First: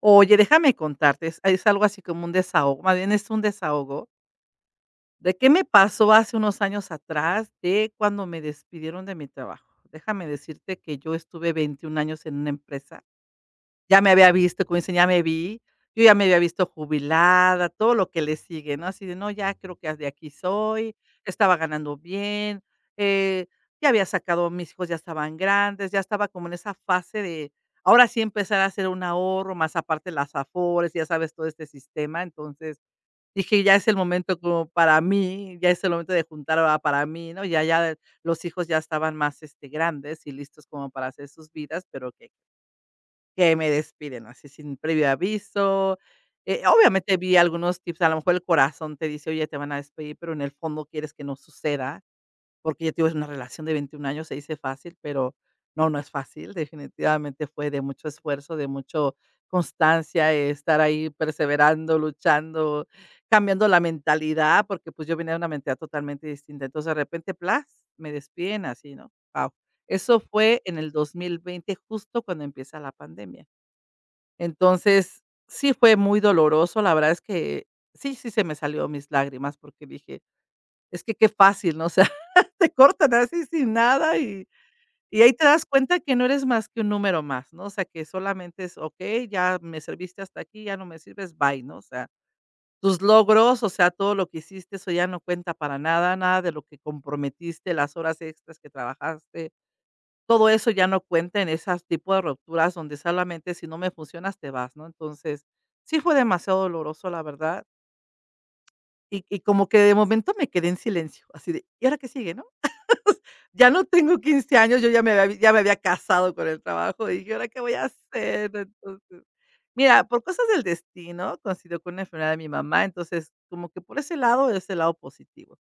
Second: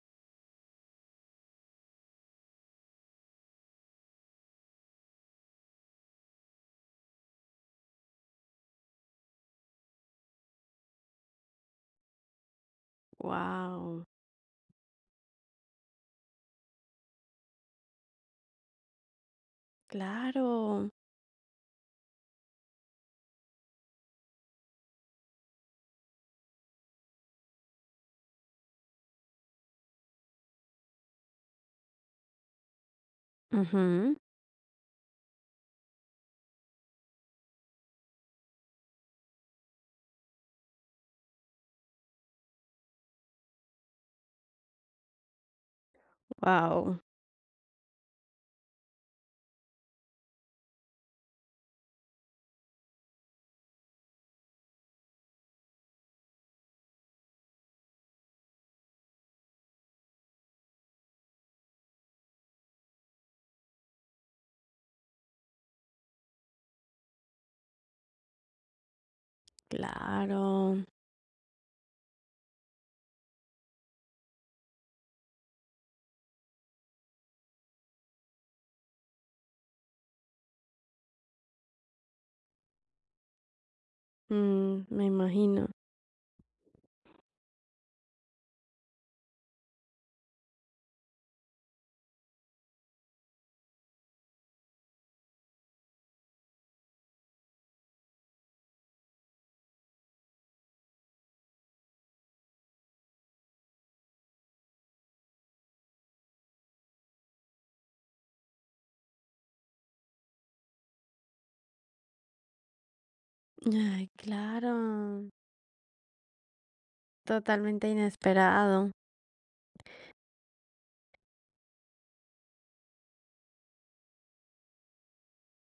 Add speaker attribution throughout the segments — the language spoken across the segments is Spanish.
Speaker 1: Oye, déjame contarte, es algo así como un desahogo, más bien es un desahogo de qué me pasó hace unos años atrás de cuando me despidieron de mi trabajo. Déjame decirte que yo estuve 21 años en una empresa, ya
Speaker 2: Wow.
Speaker 1: me había visto, como dicen, ya me vi, yo ya me había visto jubilada, todo lo que le sigue, ¿no? Así de, no, ya creo que de aquí
Speaker 2: Claro.
Speaker 1: soy, estaba ganando bien, eh, ya había sacado mis hijos, ya estaban grandes, ya estaba como en esa fase de, ahora sí empezar a hacer un ahorro, más aparte las afores, ya sabes, todo este sistema. Entonces, dije: "Ya es el
Speaker 2: Ujú.
Speaker 1: momento como para mí, ya es el momento de juntar ahora para mí", ¿no? Ya los hijos ya estaban más, este, grandes y listos como para hacer sus vidas, pero que me despiden así sin previo aviso.
Speaker 2: Wow,
Speaker 1: Obviamente vi algunos tips, a lo mejor el corazón te dice: "Oye, te van a despedir", pero en el fondo quieres que no suceda, porque ya te una relación de 21 años, se dice fácil, pero no, no es fácil, definitivamente fue de mucho esfuerzo, de mucho constancia, estar ahí perseverando, luchando, cambiando la mentalidad, porque, pues, yo venía de una mentalidad totalmente distinta. Entonces, de repente, plas, me despiden así, ¿no? Wow. Eso fue en
Speaker 2: claro.
Speaker 1: el 2020, justo cuando empieza la pandemia. Entonces, sí fue muy doloroso, la verdad es que sí, sí se me salió mis lágrimas porque dije: "Es que qué fácil", ¿no? O sea, te cortan así sin nada y
Speaker 2: Mm, me
Speaker 1: y ahí te das
Speaker 2: imagino.
Speaker 1: cuenta que no eres más que un número más, ¿no? O sea, que solamente es: "Okey, ya me serviste hasta aquí, ya no me sirves, bye", ¿no? O sea, tus logros, o sea, todo lo que hiciste, eso ya no cuenta para nada, nada de lo que comprometiste, las horas extras que trabajaste. Todo eso ya no cuenta en esas tipo de rupturas donde solamente, si no me funcionas, te vas, ¿no? Entonces, sí fue demasiado doloroso, la verdad. Y como que de momento me quedé en silencio, así de, ¿y ahora qué sigue, no? Ya no
Speaker 2: Ay,
Speaker 1: tengo 15
Speaker 2: claro.
Speaker 1: años, yo ya me había casado con el trabajo, y dije: "¿Ahora qué voy a
Speaker 2: Totalmente
Speaker 1: hacer?".
Speaker 2: inesperado.
Speaker 1: Entonces, mira, por cosas del destino, coincidió con una enfermedad de mi mamá, entonces, como que por ese lado, es el lado positivo.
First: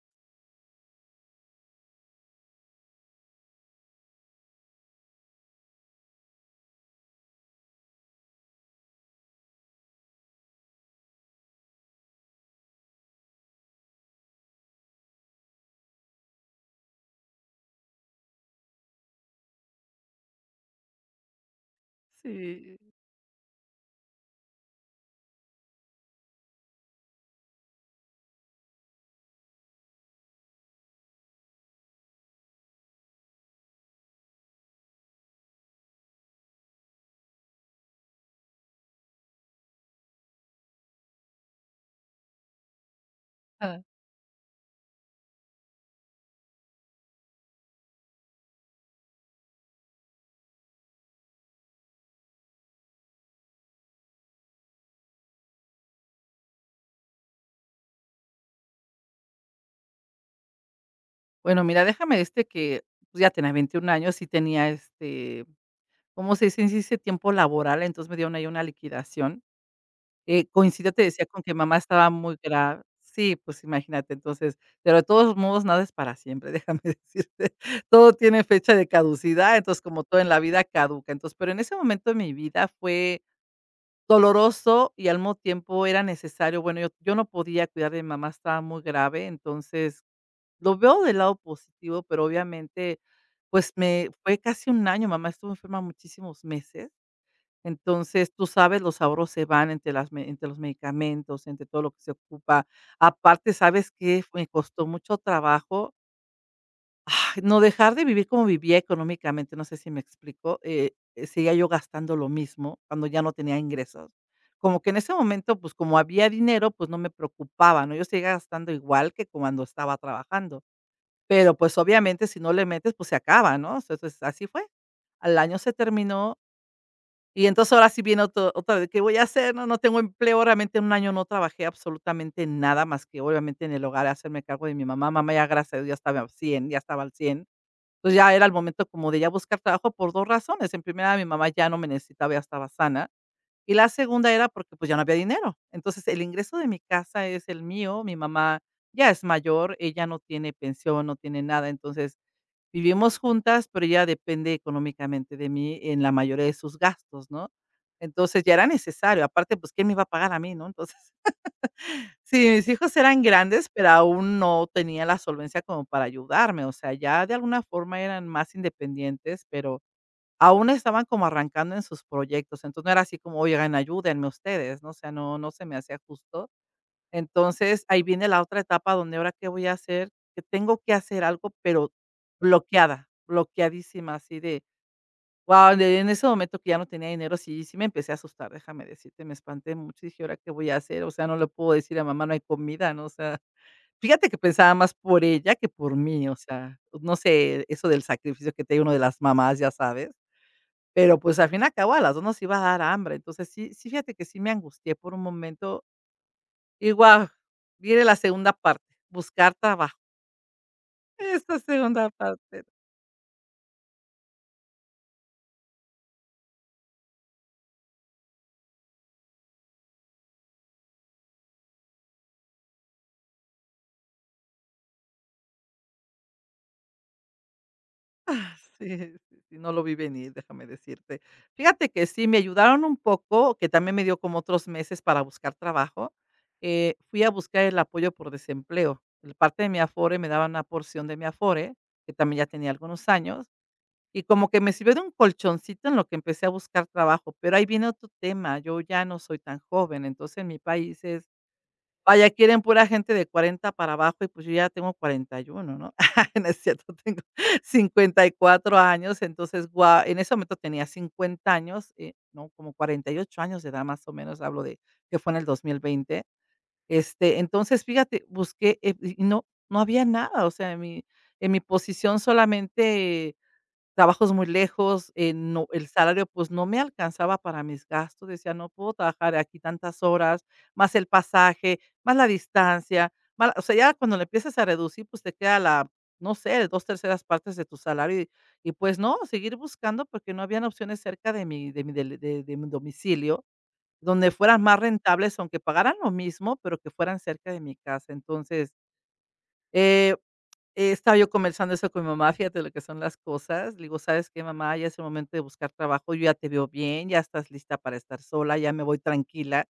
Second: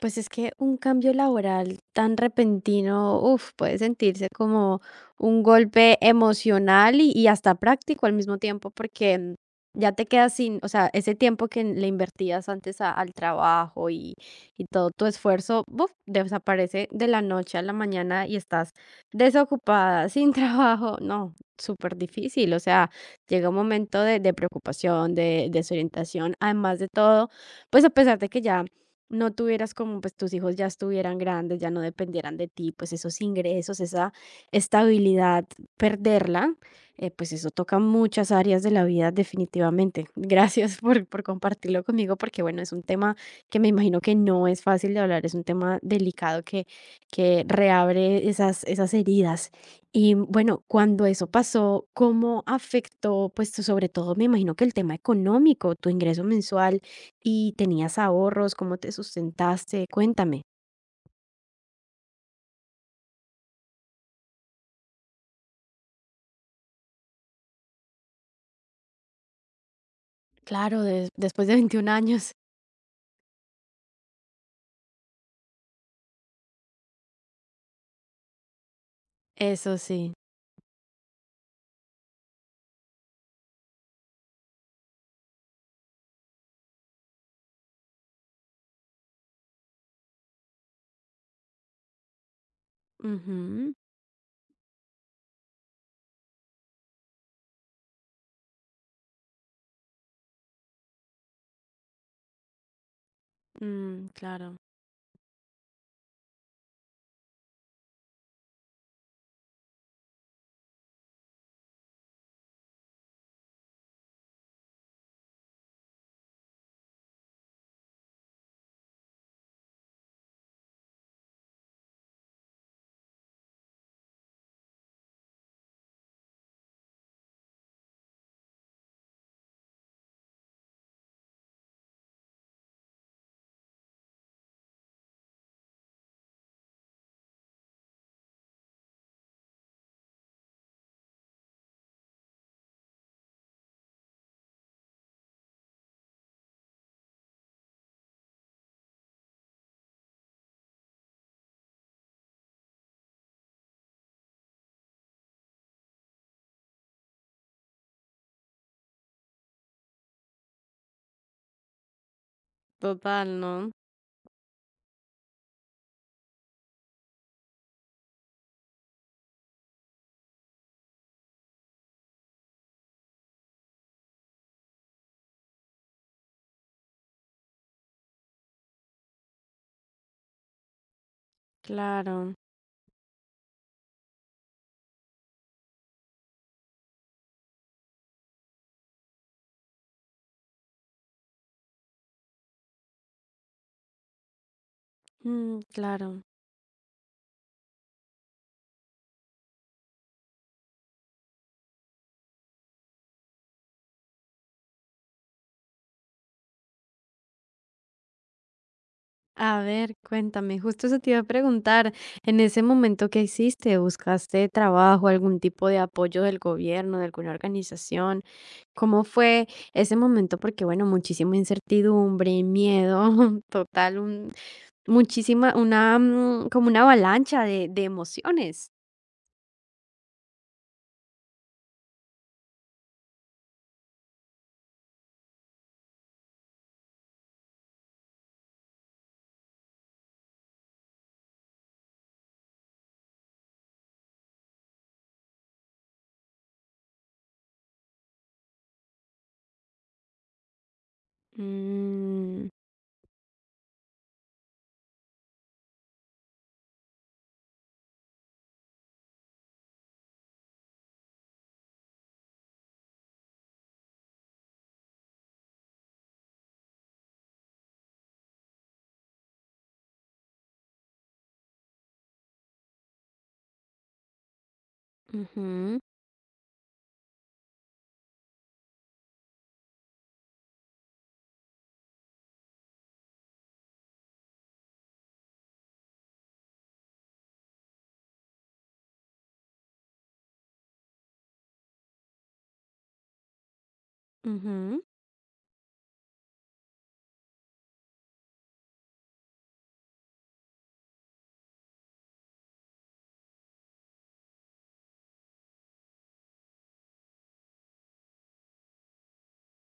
Speaker 2: Pues es que un cambio laboral tan repentino, uf, puede sentirse como un golpe emocional y hasta práctico al mismo tiempo, porque ya te quedas sin, o sea, ese tiempo que le invertías antes al trabajo y todo tu esfuerzo, buf, desaparece de la noche a la mañana y estás desocupada, sin trabajo. No, súper difícil, o
Speaker 1: Sí.
Speaker 2: sea, llega un momento de preocupación, de desorientación, además de todo, pues, a pesar de que ya no tuvieras, como pues tus hijos ya estuvieran grandes, ya no dependieran de ti, pues esos ingresos, esa estabilidad, perderla, pues eso toca muchas áreas de la vida definitivamente. Gracias por compartirlo conmigo, porque bueno, es un tema que me
Speaker 1: Ah.
Speaker 2: imagino que no es fácil de hablar, es un tema delicado que reabre esas, esas heridas. Y bueno, cuando eso pasó, ¿cómo afectó, pues sobre todo me imagino, que el tema económico, tu ingreso mensual? ¿Y tenías ahorros? ¿Cómo te sustentaste? Cuéntame.
Speaker 1: Bueno, mira, déjame, este, que, pues, ya tenía 21 años, y tenía, este, ¿cómo se dice? Sí, hice tiempo laboral, entonces me dieron ahí una liquidación.
Speaker 2: Claro,
Speaker 1: Coincidió, te decía, con
Speaker 2: después
Speaker 1: que
Speaker 2: de
Speaker 1: mamá
Speaker 2: veintiún
Speaker 1: estaba
Speaker 2: años,
Speaker 1: muy grave. Sí, pues imagínate. Entonces, pero de todos modos nada es para siempre, déjame decirte. Todo tiene fecha de caducidad,
Speaker 2: Eso
Speaker 1: entonces, como
Speaker 2: sí.
Speaker 1: todo en la vida caduca. Entonces, pero en ese momento de mi vida fue doloroso y al mismo tiempo era necesario. Bueno, yo no podía cuidar de mi mamá, estaba muy grave, entonces lo veo del lado positivo, pero obviamente, pues
Speaker 2: Ujú.
Speaker 1: me fue casi un año, mamá estuvo enferma muchísimos meses. Entonces, tú sabes, los ahorros se van entre las me entre los medicamentos, entre todo lo que se ocupa. Aparte, ¿sabes
Speaker 2: Mm,
Speaker 1: que me
Speaker 2: claro,
Speaker 1: costó mucho trabajo, ay, no dejar de vivir como vivía económicamente? No sé si me explico, seguía yo gastando lo mismo cuando ya no tenía ingresos. Como que en ese momento, pues, como había dinero, pues, no me preocupaba, ¿no? Yo seguía gastando igual que cuando estaba trabajando, pero, pues, obviamente, si no le metes, pues, se acaba, ¿no? Entonces, así fue. Al año se terminó y entonces ahora sí viene oto otra vez, ¿qué voy a hacer? No, no tengo empleo, realmente en un año no trabajé absolutamente nada más que obviamente en el hogar hacerme cargo de mi mamá. Mamá ya, gracias a Dios, ya estaba al cien. Entonces ya era el momento como de ya buscar trabajo por 2 razones. En primera, mi mamá ya no me necesitaba, ya estaba sana. Y la segunda era porque, pues, ya no había dinero. Entonces el ingreso de mi casa es el mío, mi mamá ya es mayor, ella no tiene pensión, no tiene nada. Entonces vivimos juntas, pero ella depende económicamente de mí en la mayoría de sus gastos, ¿no? Entonces, ya era necesario, aparte, pues, ¿quién me iba a pagar a mí, no? Entonces, sí, mis hijos eran
Speaker 2: total,
Speaker 1: grandes,
Speaker 2: ¿no?
Speaker 1: pero aún no tenía la solvencia como para ayudarme, o sea, ya de alguna forma eran más independientes, pero aún estaban como arrancando en sus proyectos. Entonces, no era así como: "Oigan, ayúdenme ustedes", ¿no? O sea, no no se me hacía justo. Entonces, ahí viene la otra etapa donde, ahora qué voy a hacer, que tengo que hacer algo, pero
Speaker 2: Claro.
Speaker 1: bloqueada, bloqueadísima, así de, wow, en ese momento que ya no tenía dinero, sí, sí me empecé a asustar, déjame decirte, me espanté mucho y dije, ¿ahora qué voy a hacer? O sea, no le puedo decir a mamá: "No hay comida", ¿no? O sea, fíjate que pensaba más por ella
Speaker 2: Mm,
Speaker 1: que por
Speaker 2: claro.
Speaker 1: mí, o sea, no sé, eso del sacrificio que tiene uno de las mamás, ya sabes. Pero pues al fin y al cabo a las 2 nos iba a dar hambre, entonces sí, sí, fíjate que sí me angustié por un momento y guau, viene la segunda parte, buscar
Speaker 2: A
Speaker 1: trabajo.
Speaker 2: ver, cuéntame, justo eso te iba a
Speaker 1: Esa
Speaker 2: preguntar,
Speaker 1: segunda
Speaker 2: en ese
Speaker 1: parte,
Speaker 2: momento, que hiciste? ¿Buscaste trabajo, algún tipo de apoyo del gobierno, de alguna organización? ¿Cómo fue ese momento? Porque, bueno, muchísima incertidumbre, miedo, total, un, muchísima, una, como una avalancha de
Speaker 1: ah,
Speaker 2: emociones.
Speaker 1: sí, sí, sí, no lo vi venir, déjame decirte. Fíjate que sí, me ayudaron un poco, que también me dio como otros meses para buscar trabajo. Fui a buscar el apoyo por desempleo. El parte de mi Afore, me daban una porción de mi Afore, que también ya tenía algunos años, y como que me sirvió de un colchoncito en lo que empecé a buscar trabajo. Pero ahí viene otro tema, yo ya no soy tan joven, entonces en mi país es, vaya,
Speaker 2: Mm,
Speaker 1: quieren pura gente de 40 para abajo y, pues, yo ya tengo 41, ¿no? No es cierto, tengo 54 años, entonces, guau, en ese momento tenía 50 años, no, como 48 años de edad, más o menos, hablo de que fue en el 2020. Este, entonces, fíjate, busqué, y no, no había nada, o sea, en mi posición, solamente trabajos muy lejos, no,
Speaker 2: ujú,
Speaker 1: el salario, pues, no me alcanzaba para mis gastos, decía: "No puedo trabajar aquí tantas horas, más el pasaje, más la distancia, ma". O sea, ya cuando le empiezas a reducir, pues, te queda la, no sé, 2 terceras partes de tu salario y pues, no, seguir buscando porque no habían opciones cerca de mi del de mi domicilio, donde fueran más
Speaker 2: ujú.
Speaker 1: rentables, aunque pagaran lo mismo, pero que fueran cerca de mi casa. Entonces, eh estaba yo conversando eso con mi mamá, fíjate lo que son las cosas. Le digo: "¿Sabes qué, mamá? Ya es el momento de buscar trabajo, yo ya te veo bien, ya estás lista para estar sola, ya me voy tranquila,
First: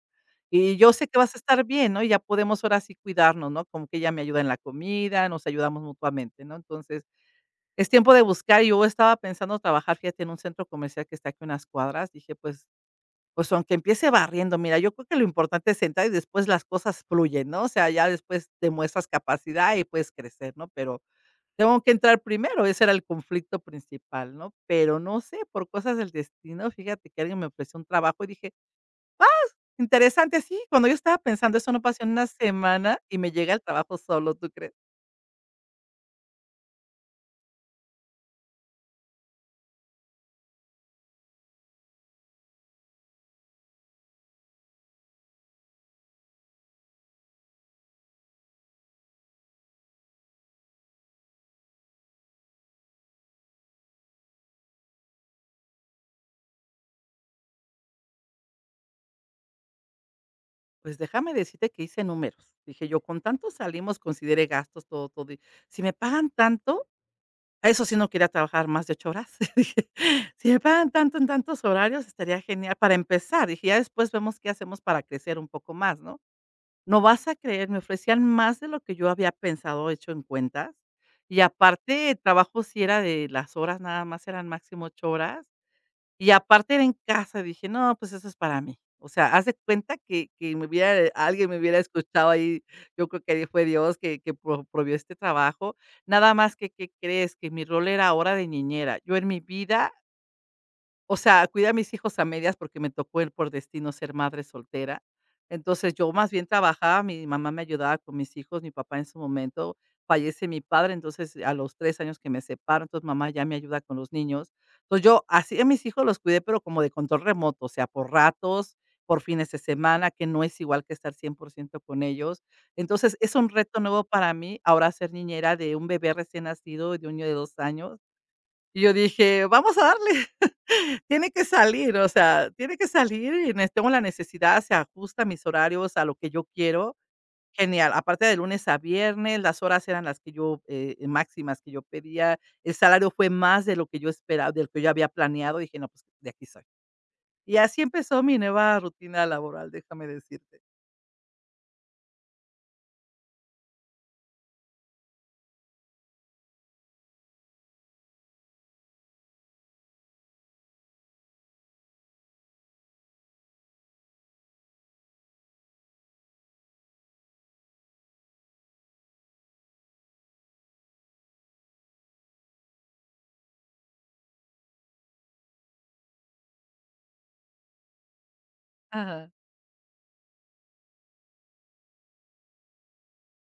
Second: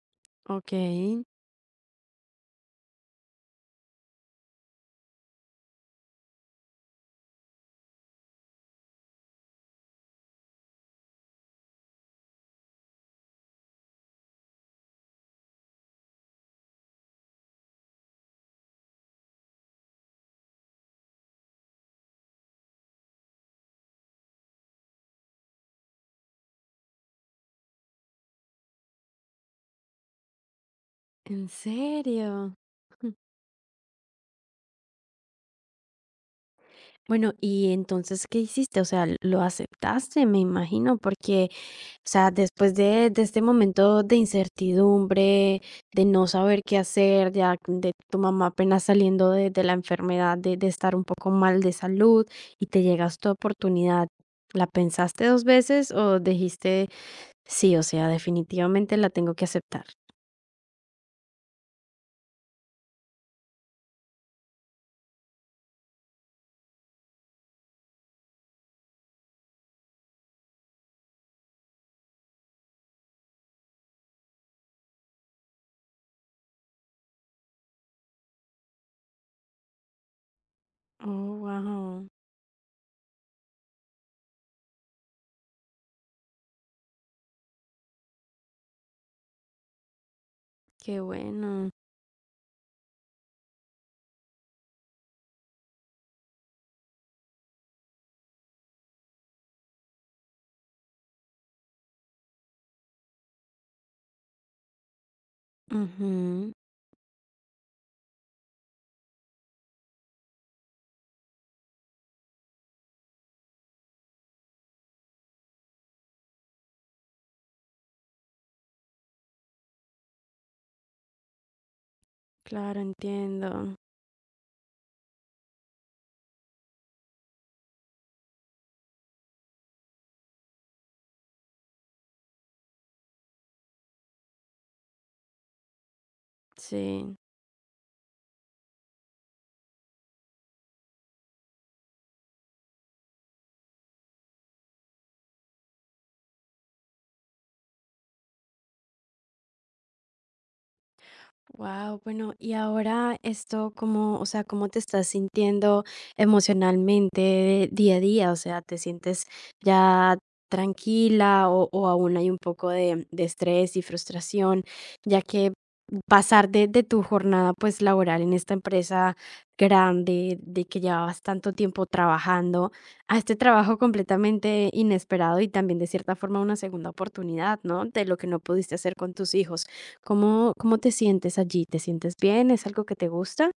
Speaker 2: Ok,
Speaker 1: y yo sé que vas a estar bien, ¿no? Y ya podemos ahora sí cuidarnos", ¿no? Como que ella me ayuda en la comida, nos ayudamos mutuamente, ¿no? Entonces, es tiempo de buscar. Yo estaba pensando trabajar, fíjate, en un centro comercial que está aquí a unas cuadras. Dije: "Pues aunque empiece barriendo". Mira, yo creo que lo importante es sentar y después las cosas fluyen, ¿no? O sea, ya después demuestras capacidad y puedes crecer, ¿no? Pero tengo que entrar primero, ese era el conflicto principal, ¿no? Pero no sé, por cosas del destino, fíjate que alguien me ofreció un trabajo y dije: "Interesante", sí, cuando yo estaba
Speaker 2: ¿en
Speaker 1: pensando eso, no pasó en una
Speaker 2: serio?
Speaker 1: semana y me llega el trabajo solo, ¿tú crees?
Speaker 2: Bueno, y entonces, ¿qué hiciste? O sea, lo aceptaste, me imagino, porque, o sea, después de este momento de incertidumbre, de no saber qué hacer, ya de tu mamá apenas saliendo de la enfermedad, de estar un poco mal de salud, y te llegas tu oportunidad, ¿la pensaste dos veces o dijiste, sí, o sea, definitivamente la tengo que aceptar?
Speaker 1: Pues déjame decirte que hice números. Dije yo: "Con tanto salimos", consideré gastos, todo, todo, y "si me pagan tanto", a eso sí, no quería trabajar más de 8 horas. Dije: "Si me pagan tanto en tantos horarios, estaría genial para empezar". Dije, ya después vemos qué hacemos para crecer un poco más, ¿no? No vas a creer, me ofrecían más de lo que yo había pensado, hecho en cuentas.
Speaker 2: Oh,
Speaker 1: Y
Speaker 2: wow,
Speaker 1: aparte, el trabajo sí era de las horas, nada más eran máximo 8 horas. Y aparte era en casa. Dije: "No, pues eso es para mí". O sea, haz de cuenta que me
Speaker 2: qué
Speaker 1: hubiera alguien me
Speaker 2: bueno.
Speaker 1: hubiera escuchado ahí, yo creo que fue Dios que provió este trabajo. Nada más que, ¿qué crees? Que mi rol era ahora de niñera. Yo en mi vida, o sea, cuidé a mis hijos a medias porque me tocó el, por destino, ser madre soltera. Entonces, yo más bien
Speaker 2: Ujú.
Speaker 1: trabajaba, mi mamá me ayudaba con mis hijos, mi papá en su momento, fallece mi padre, entonces a los 3 años que me separo, entonces mamá ya me ayuda con los niños. Entonces, yo así a mis hijos los cuidé, pero como de control remoto, o sea, por ratos, por fines de semana, que no es igual que estar 100% con ellos.
Speaker 2: Claro,
Speaker 1: Entonces, es un
Speaker 2: entiendo.
Speaker 1: reto nuevo para mí ahora ser niñera de un bebé recién nacido, de un niño de 2 años. Y yo dije: "Vamos a darle. Tiene que salir, o sea, tiene que salir y nes tengo la necesidad, se ajusta mis horarios a lo que yo quiero,
Speaker 2: Sí.
Speaker 1: genial. Aparte, de lunes a viernes, las horas eran las que yo, máximas que yo pedía, el salario fue más de lo que yo esperaba, de lo que yo había planeado". Dije: "No, pues, de aquí soy". Y así empezó mi nueva rutina laboral, déjame decirte.
Speaker 2: Wow, bueno, y ahora esto cómo, o sea, ¿cómo te estás sintiendo emocionalmente día a día? O sea, ¿te sientes ya tranquila, o aún hay un poco de estrés y frustración, ya que pasar de tu jornada pues laboral en esta empresa grande, de que llevabas tanto tiempo trabajando, a este trabajo completamente inesperado y también de cierta forma una segunda oportunidad, ¿no? De lo que no pudiste hacer con
Speaker 1: Ajá.
Speaker 2: tus hijos. ¿Cómo, cómo te sientes allí? ¿Te sientes bien? ¿Es algo que te gusta?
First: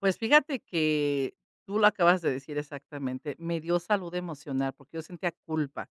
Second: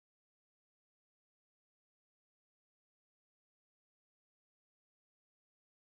Speaker 1: Pues fíjate que tú lo acabas de decir exactamente, me dio salud emocional, porque yo sentía culpa.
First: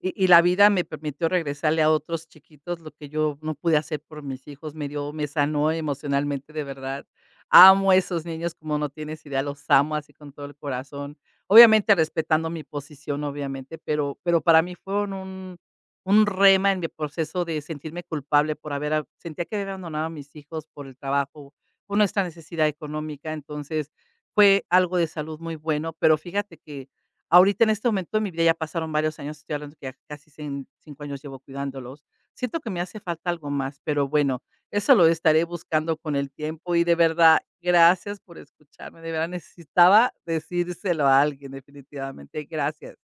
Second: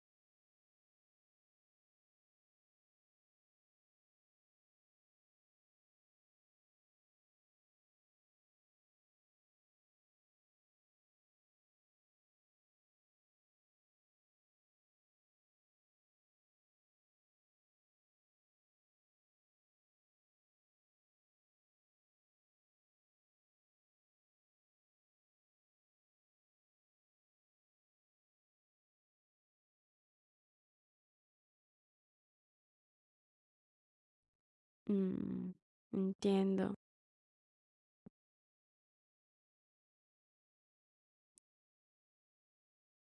Speaker 1: Y la vida me permitió regresarle a otros chiquitos lo que yo no pude hacer por mis hijos, me sanó emocionalmente, de verdad. Amo a esos niños como no tienes idea, los amo así con todo el corazón. Obviamente, respetando mi posición, obviamente, pero para mí fueron un rema en mi proceso de sentirme culpable por haber, a, sentía que había abandonado a mis hijos por el trabajo, por nuestra necesidad económica. Entonces, fue algo de salud muy bueno. Pero fíjate que ahorita, en este momento de mi vida, ya pasaron varios años, estoy hablando que ya casi cin 5 años llevo cuidándolos. Siento que me hace falta algo más, pero bueno, eso lo estaré
Speaker 2: Mm,
Speaker 1: buscando con el tiempo.
Speaker 2: entiendo.
Speaker 1: Y de verdad, gracias por escucharme, de verdad necesitaba decírselo a alguien, definitivamente, gracias.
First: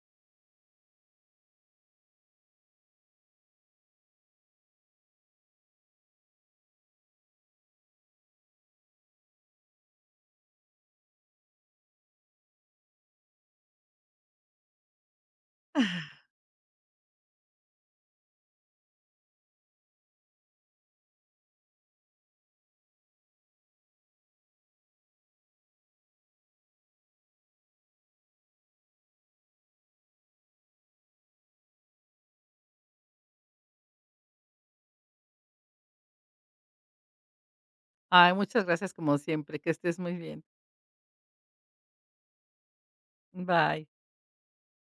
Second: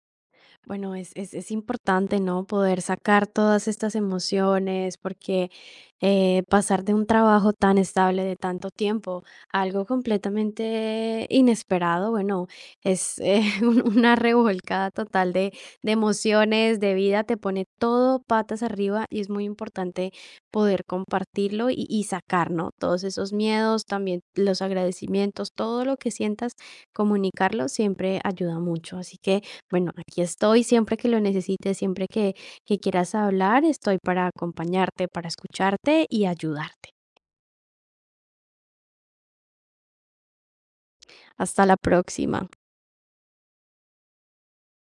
Speaker 2: Bueno, es importante, ¿no? Poder sacar todas estas emociones, porque pasar de un trabajo tan estable de tanto tiempo a algo completamente inesperado, bueno, es, una revolcada total de emociones, de vida, te pone todo patas arriba y es muy importante poder compartirlo y sacar, ¿no? Todos esos miedos, también los agradecimientos, todo lo que sientas, comunicarlo siempre ayuda mucho. Así que... Bueno, aquí estoy siempre que lo necesites, siempre que quieras hablar, estoy para acompañarte, para escucharte y ayudarte.
Speaker 1: Ay, muchas gracias, como siempre, que estés muy bien.
Speaker 2: Hasta la próxima.
Speaker 1: Bye.